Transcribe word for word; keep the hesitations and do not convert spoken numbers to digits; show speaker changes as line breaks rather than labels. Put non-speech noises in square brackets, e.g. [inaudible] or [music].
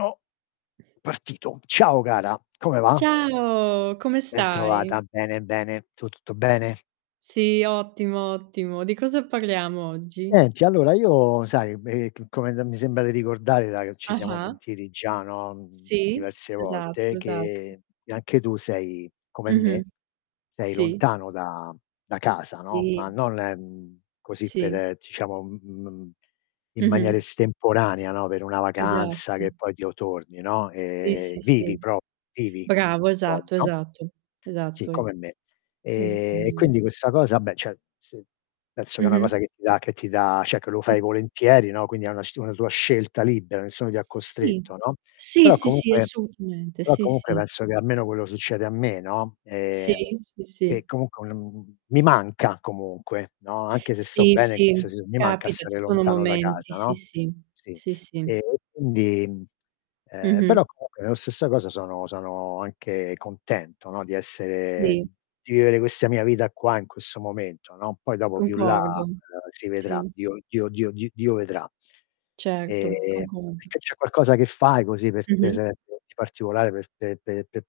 O partito. Ciao cara, come va?
Ciao, come
Bentrovata,
stai?
bene, bene. Tu, tutto bene?
Sì, ottimo, ottimo. Di cosa parliamo oggi?
Niente allora, io sai, b ehm, c come d mi sembra di ricordare da che ci siamo
Ah-ah.
sentiti già, no, mhmm,
Sì,
diverse
esatto,
volte
esatto.
che anche tu sei come me,
Mh-mh.
sei
Sì.
lontano da da casa, no. Ma
Sì.
non, mhmm, così
Sì.
per diciamo in m m maniera
Mh-mh.
estemporanea, no, per una vacanza
Esatto.
che poi ti otorni, no.
Sì,
Ehm,
sì,
vivi
sì,
pro vivi
bravo,
fuori,
esatto,
no?
esatto,
Sì,
esatto, es
come me.
hai detto
Ehm, e
ben
quindi questa cosa ah beh, ceh se penso che è una cosa
Mh-mh.
che ti dà che ti dà ceh che lo fai volentieri, no, quindi è una s una tua scelta libera, nessuno ti ha
Sì,
costretto, no,
sì,
però
sì, sì,
comunque
assolutamente
però
sì,
comunque
sì.
penso che almeno quello succede a me, no,
Sì,
ehm.
sì, sì.
Che comunque, mhmm, mi manca comunque, no. Anche se sto
Sì,
bene
sì,
se s mi manca
capita, ci
stare
sono
lontano da
momenti,
casa,
sì,
no.
sì,
Sì.
sì,
E
sì.
quindi, ehm,
Mh-mh.
però comunque nella stessa cosa sono sono anche contento, no, di essere
Sì.
d di vivere questa mia vita qua in questo momento, no. Poi dopo più in là
Concordo.
si vedrà.
Sì.
Dio Dio Dio d Dio vedrà.
Certo,
Ehm,
concordo.
perché c'è qualcosa che fai, così
Mh-mh.
[unintelligible] di particolare per pe pe pe